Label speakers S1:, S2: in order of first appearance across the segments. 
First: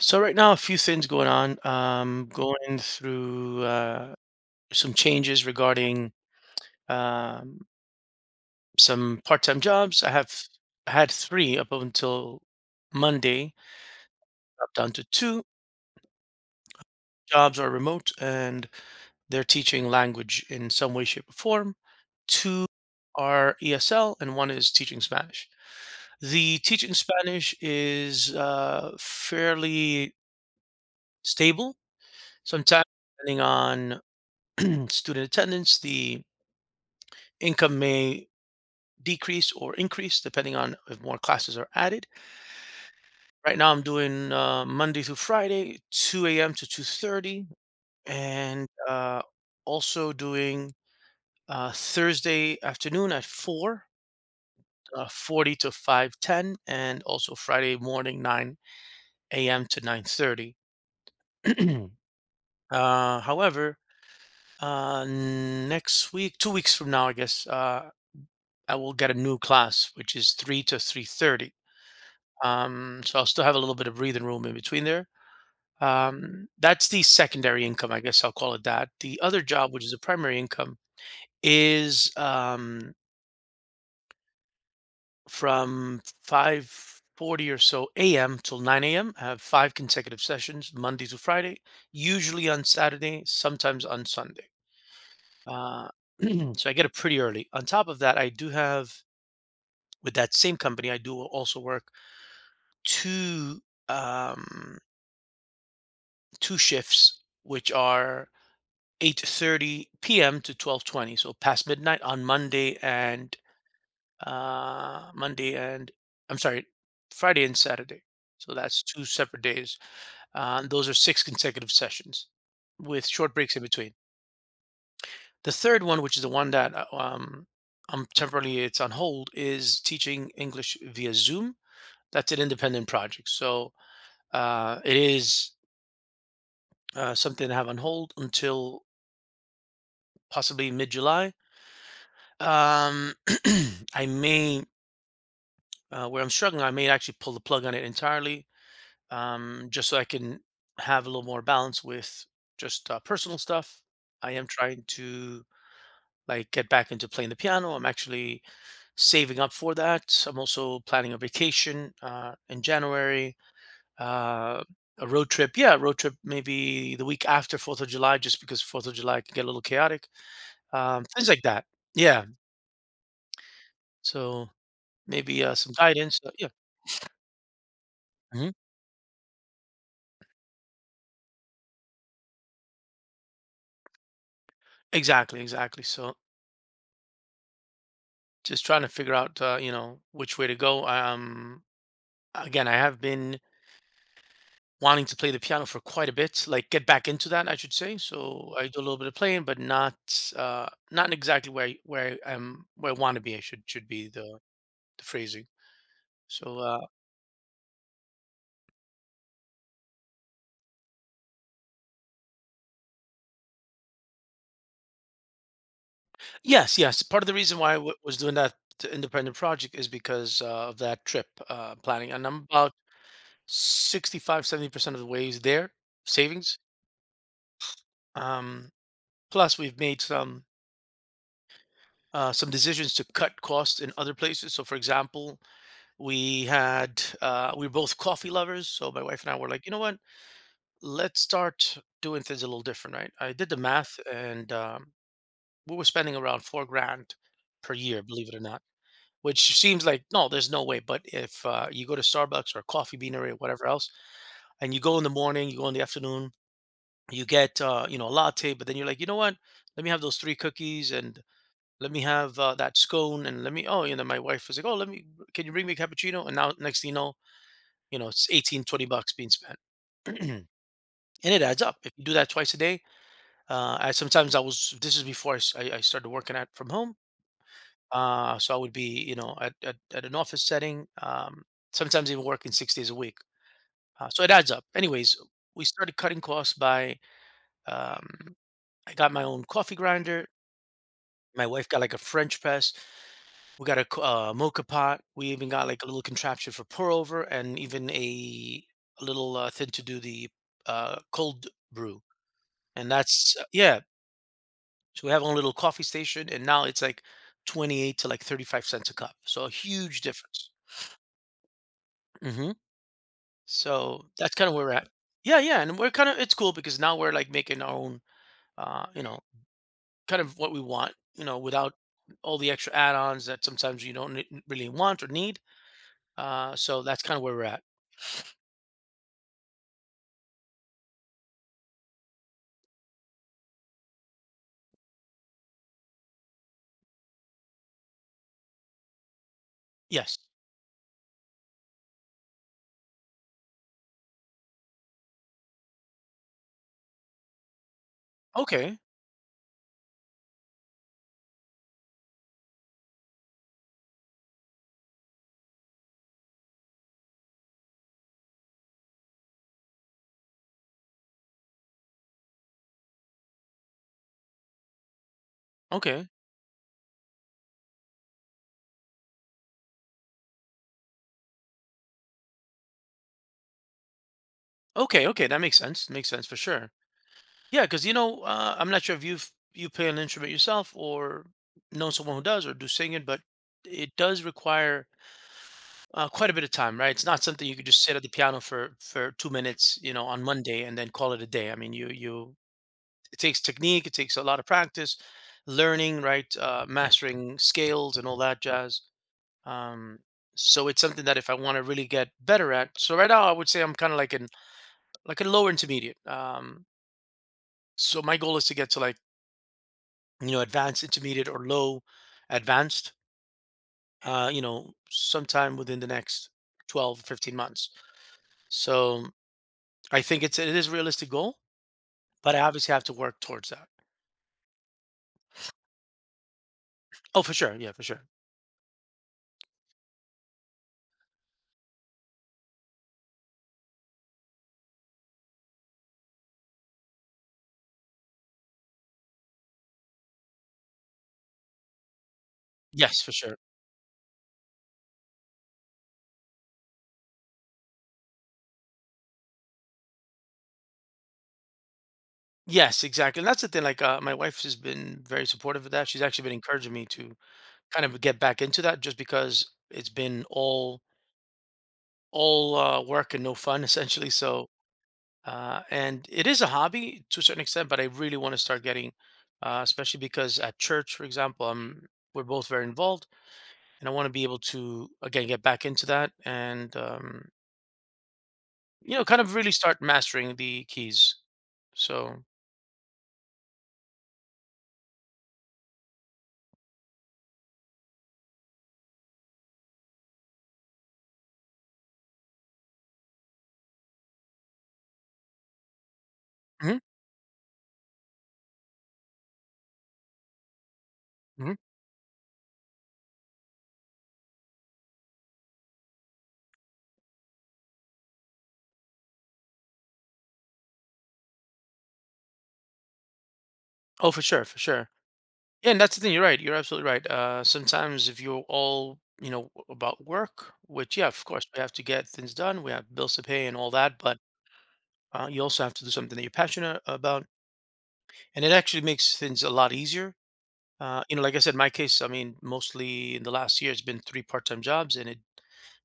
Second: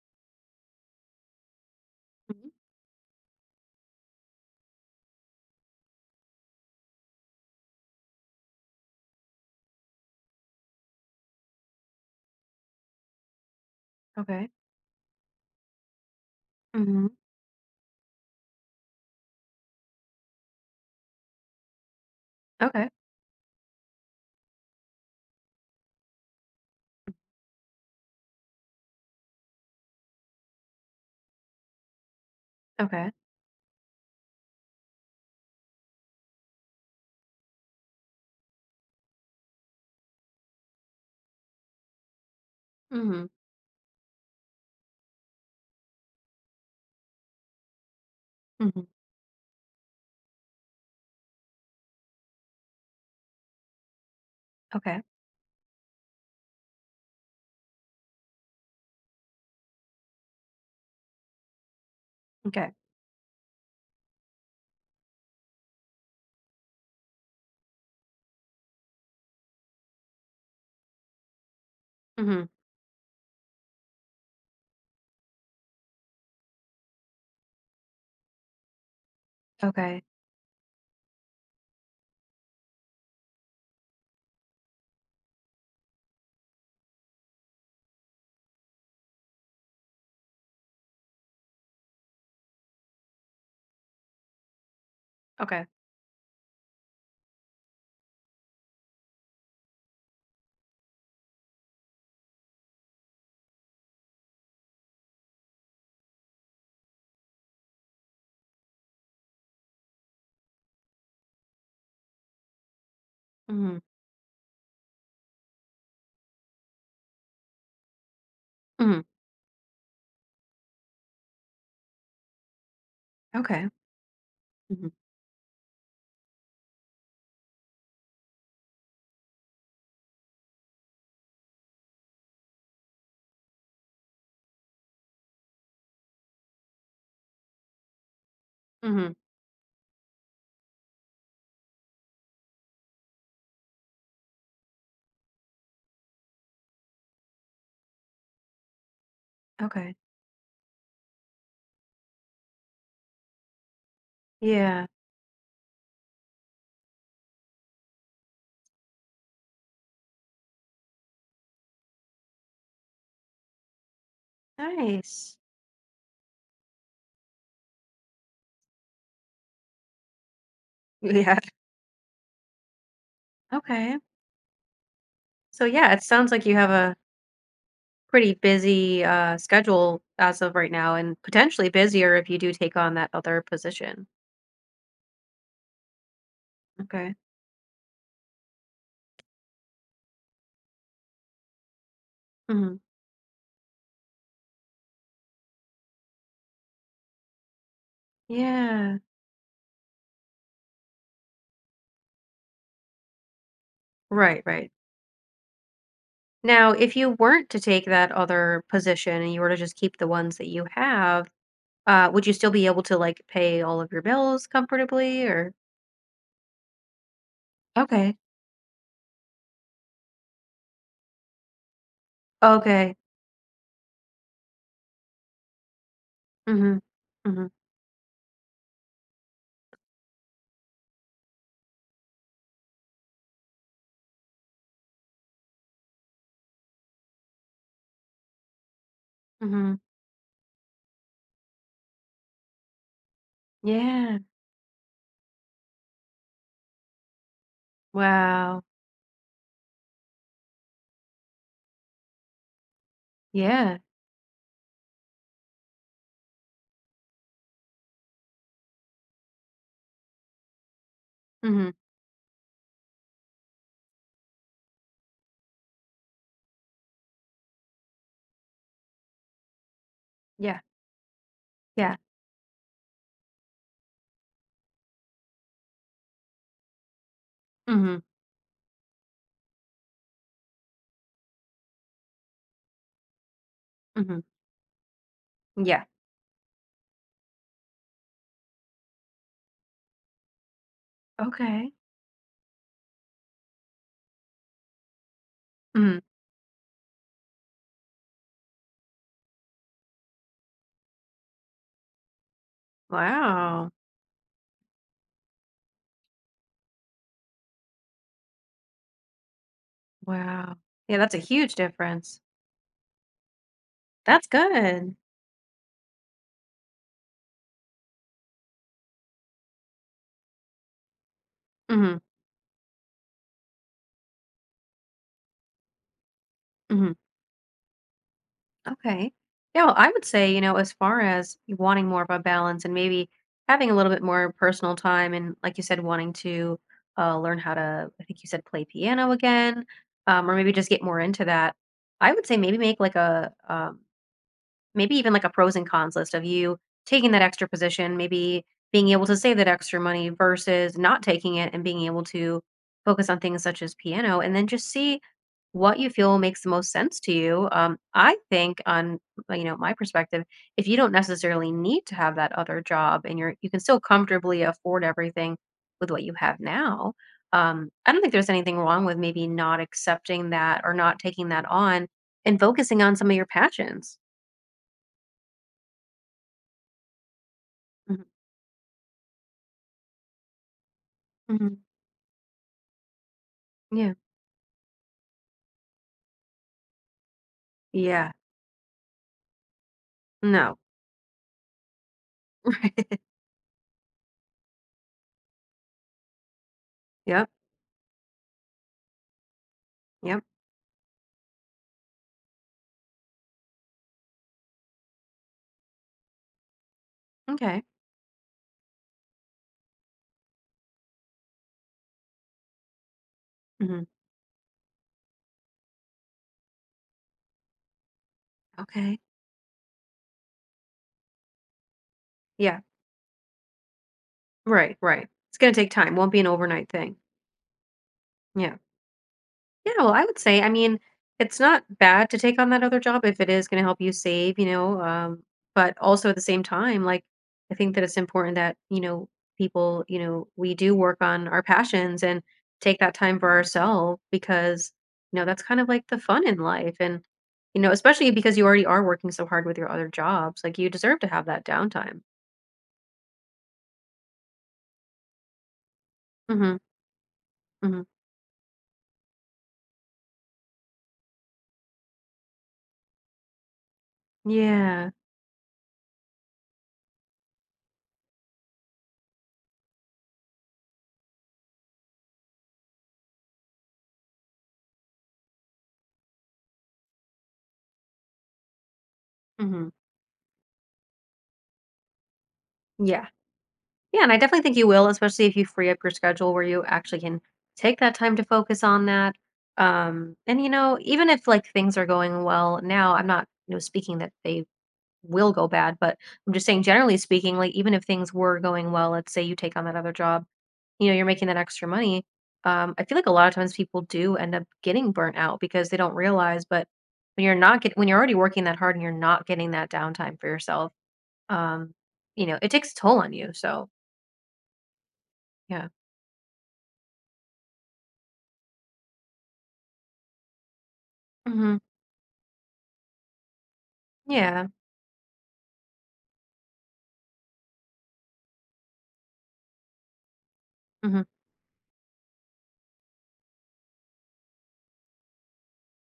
S1: So right now, a few things going on. Um,
S2: Mhm.
S1: going through some changes regarding um, some part-time jobs. I have had three up until Monday,
S2: Okay.
S1: up down to two
S2: Mhm.
S1: jobs are remote, and they're teaching language in some way, shape, or form. Two
S2: Okay.
S1: are ESL, and one is teaching Spanish. The teaching Spanish is fairly stable. Sometimes
S2: Okay.
S1: depending on student attendance, the income may decrease or increase depending on if more classes are added.
S2: Mhm.
S1: Right now, I'm doing Monday through Friday, 2 a.m. to 2:30, and
S2: Mhm.
S1: also doing Thursday afternoon at 4,
S2: Okay.
S1: 40 to 5:10, and also Friday morning 9 a.m. to 9:30.
S2: Okay.
S1: However, next week, 2 weeks from now, I guess. I will get a new class, which is 3 to 3:30.
S2: Mhm.
S1: So I'll still have a little bit of breathing room in between there. That's the secondary income, I guess I'll call it that. The other job, which is the
S2: Okay.
S1: primary income, is from 5:40 or so a.m. till nine a.m. I have five consecutive sessions, Monday to Friday, usually on Saturday, sometimes on Sunday.
S2: Okay.
S1: Uh, so I get up pretty early. On top of that, I do have with that same company, I do also work two um, two shifts, which are 8:30 p.m. to 12:20, so past midnight on Monday and
S2: Mhm.
S1: Monday and I'm sorry, Friday and Saturday. So that's
S2: Mhm.
S1: two separate days. Those are six consecutive sessions with short breaks in
S2: Okay.
S1: between.
S2: Mhm.
S1: The third one, which is the one that temporarily it's on hold, is teaching English via Zoom. That's an independent project, so it is something I have on hold until
S2: Mhm.
S1: possibly mid July. Um, I may, where I'm struggling, I may actually pull the plug on it entirely just
S2: Okay.
S1: so I can have a little more balance with just personal stuff. I am trying
S2: Yeah.
S1: to like get back into playing the piano. I'm actually saving up for that. I'm also planning a vacation in January, uh, a road
S2: Nice.
S1: trip. Yeah, road trip maybe the week after Fourth of July, just because Fourth of July can get a little chaotic. Things
S2: Yeah.
S1: like that. Yeah.
S2: Okay.
S1: So maybe
S2: So
S1: some
S2: yeah, it
S1: guidance. uh,
S2: sounds like
S1: yeah.
S2: you have a pretty
S1: Hmm.
S2: busy schedule as of right now, and potentially busier if you do take on that other position.
S1: Exactly. Exactly. So
S2: Okay.
S1: just trying to figure out, you know, which way to go. Again, I
S2: Mhm.
S1: have been wanting to play the piano for quite a bit, like get back into that, I should say. So I do a little
S2: Yeah.
S1: bit of playing, but not, not in exactly where I am, where I want to be. I should be the
S2: Right, right.
S1: the phrasing. So
S2: Now, if you weren't to take that other position and you were to just keep the ones that you have, would you still be able to, like, pay all of your bills comfortably, or
S1: yes, yes. Part of the reason why
S2: Okay.
S1: was doing that independent project is because of that trip planning, and I'm about
S2: Okay.
S1: 65 70% of the ways there savings.
S2: Mhm. Mhm.
S1: Um, plus we've made some some decisions to cut costs in other places. So for example, we had we are both coffee lovers, so my wife and I were like, you
S2: Mhm.
S1: know what, let's start doing things a little different. Right, I did the math,
S2: Yeah.
S1: and we were spending around 4 grand per year, believe it or not.
S2: Wow.
S1: Which seems like, no, there's no way. But if you go to Starbucks or Coffee Beanery or whatever
S2: Yeah.
S1: else, and you go in the morning, you go in the afternoon, you get you know, a latte. But then you're like, you know what? Let me have those three cookies, and
S2: Mhm.
S1: let me have that scone, and let me. Oh, you know, my wife was like, oh, let me. Can you bring me a cappuccino? And now next thing you know, it's 18, $20 being spent. And
S2: Yeah.
S1: it adds up if
S2: Yeah.
S1: you do that twice a day. I sometimes I was this is before I started working at from home,
S2: Mhm.
S1: so I would be you know at an office setting, sometimes even working 6 days a week. Uh,
S2: Mhm.
S1: so it adds up. Anyways, we
S2: Yeah.
S1: started cutting costs by um, I got my own coffee grinder. My wife
S2: Okay.
S1: got like a French press. We got a mocha pot. We even got like a
S2: Mhm.
S1: little contraption for pour over, and even a little thing to do the cold brew. And that's
S2: Wow.
S1: yeah. So we have our own little coffee station, and now it's like 28 to like 35 cents a cup. So a huge difference.
S2: Wow. Yeah, that's a huge difference.
S1: Hmm. So
S2: That's
S1: that's kind of where we're at.
S2: good.
S1: Yeah, yeah, and we're kind of it's cool because now we're like making our own, you know, kind of what we want, you know, without
S2: Mhm.
S1: all the extra add-ons that sometimes you don't ne- really want or need. So
S2: Mhm.
S1: that's kind of where we're at.
S2: Okay. Yeah, well, I would say, you know, as far as you wanting more of a balance and maybe having a little bit more personal time, and like you said, wanting to learn how to, I think you said, play piano again,
S1: Yes.
S2: or maybe just get more into that. I would say maybe make like a maybe even like a pros and cons list of you taking that extra position, maybe
S1: Okay.
S2: being able to save that extra money versus not taking it and being able to focus on things such as piano, and then just see what you feel makes the most sense to you. I think on you know, my perspective, if you don't necessarily need to have that other job and you can still comfortably afford everything with what
S1: Okay.
S2: you have now, I don't think there's anything wrong with maybe not accepting that or not taking that on and focusing on some of your passions.
S1: Okay. Okay. That makes sense. Makes sense for sure. Yeah, because you
S2: Mm-hmm.
S1: know, I'm not sure if you play an instrument yourself or
S2: Mhm.
S1: know someone who does or do singing, but
S2: Yeah.
S1: it does require quite a bit of time, right? It's not something you could just sit at the
S2: Yeah.
S1: piano for 2 minutes, you know, on
S2: No.
S1: Monday and then call it a day. I mean, you
S2: Right.
S1: it takes technique, it takes a lot of practice, learning, right,
S2: Yep.
S1: mastering scales and all that jazz. Um,
S2: Yep.
S1: so it's something that if I want to really get better at. So right now I would say I'm kind of like in like a lower intermediate. Um,
S2: Okay.
S1: so my goal is to get to like you know advanced intermediate or low advanced.
S2: Mhm.
S1: You know, sometime within the next 12 to 15 months.
S2: Okay.
S1: So I think it is a realistic goal, but I
S2: Yeah.
S1: obviously have to work towards that.
S2: Right. Right. It's gonna take time. Won't be an overnight thing.
S1: Oh, for sure. Yeah, for sure.
S2: Yeah. Yeah, well, I would say, I mean, it's not bad to take on that other job if it is going to help you save, you know. But also at the same time, like, I think that it's important that, you know, people, you know, we do work on our passions and take that
S1: Yes, for
S2: time for
S1: sure.
S2: ourselves, because, you know, that's kind of like the fun in life. And, you know, especially because you already are working so hard with your other jobs, like, you deserve to have that downtime.
S1: Yes, exactly. And that's the thing. Like, my wife has been very supportive of that. She's actually been
S2: Mm-hmm.
S1: encouraging me to
S2: Hmm.
S1: kind of get back into that just because it's been all work and no fun essentially. So
S2: Yeah.
S1: and it is a hobby to a certain extent, but I really want to start getting, especially because at church, for example, we're both very involved, and I want to be able to again get back into that and you know kind of really
S2: Hmm.
S1: start mastering the keys. So.
S2: Yeah. Yeah, and I definitely think you will, especially if you free up your schedule where you actually can take that time to focus on that. And you know, even if like things are going well now, I'm not, you know, speaking that they will go bad, but I'm just saying
S1: Mhm,
S2: generally speaking, like even if things were going well, let's say you take on that other job, you know, you're making that
S1: mhm.
S2: extra money. I feel like a lot of times people do end up getting burnt out because they don't realize, but when you're not get when you're already working that hard and you're not getting that downtime for yourself, um, you know, it takes a toll on you. So
S1: Oh, for sure, for sure.
S2: yeah.
S1: Yeah, and that's the thing. You're right. You're absolutely right. Sometimes if you're all, you know, about work, which, yeah, of course,
S2: Mhm.
S1: we have to get things done. We have bills to pay and all that. But
S2: Yeah.
S1: you also have to do something that you're passionate about. And it actually makes things a lot easier.
S2: Mhm.
S1: You know, like I said, my case, I mean, mostly in the last year, it's been three-part time jobs and it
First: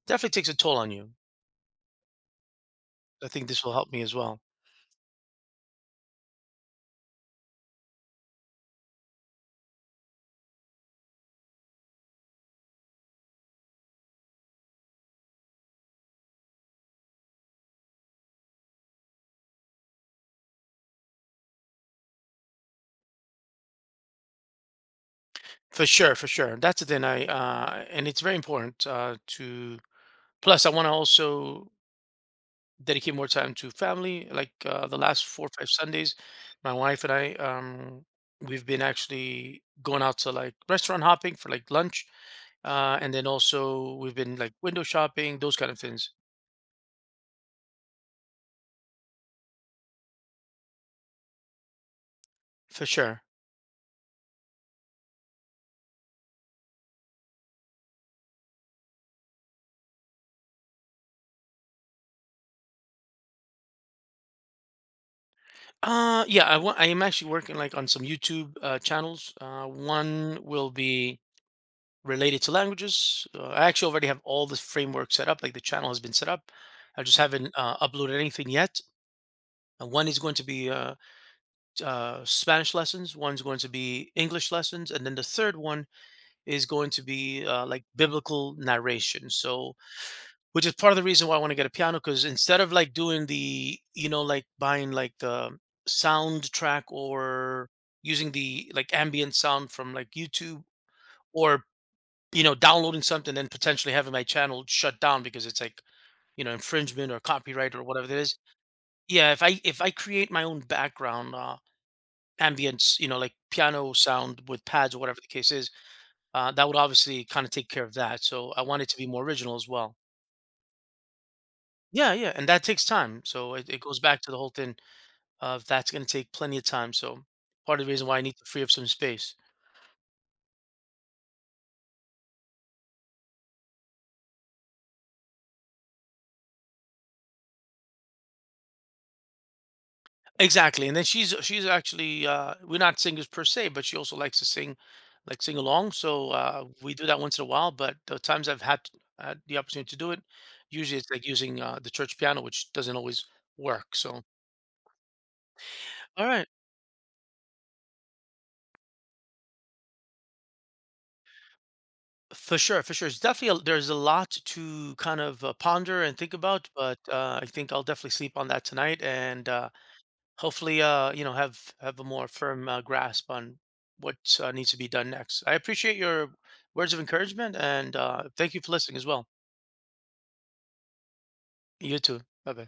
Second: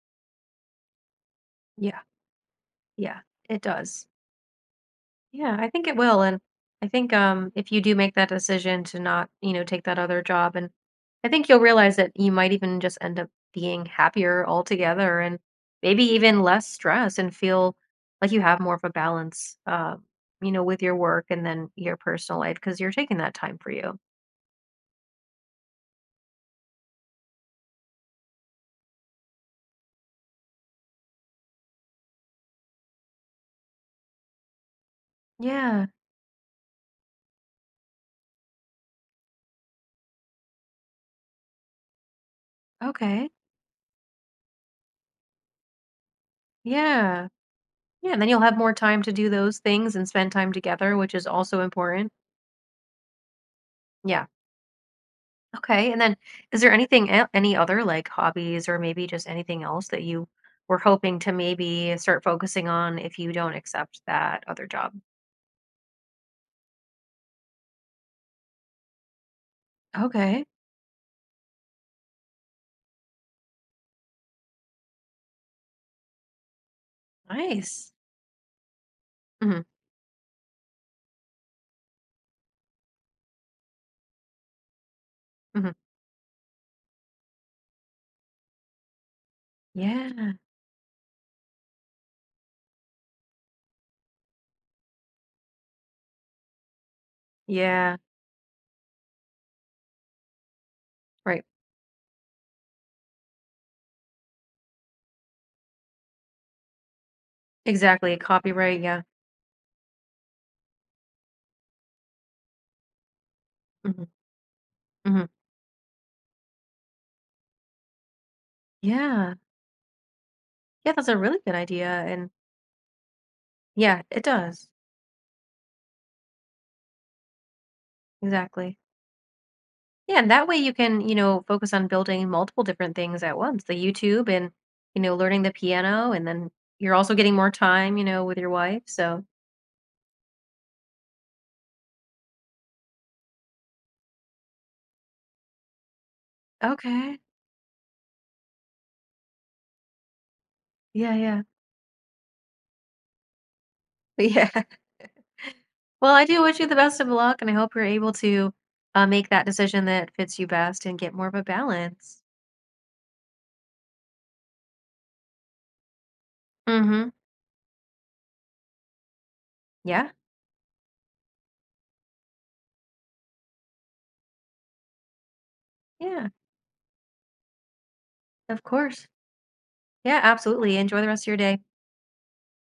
S1: definitely takes a toll on you.
S2: Yeah. Yeah.
S1: I think
S2: It
S1: this will help me
S2: does.
S1: as well.
S2: Yeah, I think it will. And I think if you do make that decision to not, you know, take that other job, and I think you'll realize that you might even just end up being happier altogether, and maybe even less stress, and feel like you have more of a balance you know, with your work and then your personal life, because you're taking that time for you.
S1: For sure, for sure. That's the thing. I and it's very important to. Plus, I want to also dedicate more time to family. Like the last four or five
S2: Yeah.
S1: Sundays, my wife and I, we've been actually going out to like restaurant hopping for like lunch, and then
S2: Okay.
S1: also we've been like window shopping, those kind of things
S2: Yeah. Yeah, and then you'll have more time to do those things and spend time together, which is also important.
S1: for sure.
S2: Yeah. Okay, and then is there anything el any other, like, hobbies, or maybe just anything else that you were hoping to maybe start focusing on if you don't accept that other job?
S1: Yeah, I am actually working like on some YouTube channels. One
S2: Okay,
S1: will be related to languages. I actually already have all the framework set up, like the channel has been set up. I just haven't
S2: nice.
S1: uploaded anything yet.
S2: Mhm,
S1: And one is going to be Spanish lessons, one's going to be English lessons, and then the third
S2: mhm.
S1: one is going to be like biblical narration. So,
S2: Yeah,
S1: which is part of the reason why I want to get a piano because instead of like doing the, you know, like buying like the soundtrack or
S2: yeah,
S1: using the like ambient sound from like YouTube
S2: right.
S1: or, you know, downloading something and potentially having my channel shut down because it's like, you know, infringement or copyright or whatever it
S2: Exactly,
S1: is.
S2: copyright, yeah.
S1: Yeah, if I create my own background, ambience, you know, like piano
S2: Mhm,
S1: sound with pads or whatever the
S2: mhm.
S1: case is, that would obviously kind of take care of that. So I want it to be more
S2: Yeah.
S1: original as well.
S2: Yeah, that's a really good idea,
S1: Yeah,
S2: and
S1: yeah, and that takes time. So it goes
S2: yeah,
S1: back
S2: it
S1: to the whole
S2: does.
S1: thing of that's going to take plenty of time. So part of the reason why I need to free up
S2: Exactly.
S1: some space.
S2: Yeah, and that way you can, you know, focus on building multiple different things at once, the YouTube and, you know, learning the piano, and then you're also getting more time, you know, with your wife. So,
S1: Exactly. And then she's actually we're not singers per se, but she also likes to sing, like sing along. So we do
S2: okay.
S1: that once in a while. But the times I've had the opportunity to do it, usually it's
S2: Yeah,
S1: like
S2: yeah.
S1: using the church piano, which doesn't always work. So
S2: Yeah. Well, I
S1: all
S2: do
S1: right.
S2: wish you the best of luck, and I hope you're able to make that decision that fits you best and get more of a balance.
S1: For sure, for sure. It's definitely there's a lot to kind of ponder and think about, but
S2: Mhm.
S1: I think I'll definitely sleep on that tonight and
S2: Yeah.
S1: hopefully, you know, have a more firm grasp on what needs to be done next. I appreciate
S2: Yeah.
S1: your words of encouragement and thank you
S2: Of
S1: for listening
S2: course.
S1: as well.
S2: Yeah, absolutely. Enjoy the rest of your day.
S1: You too. Bye bye.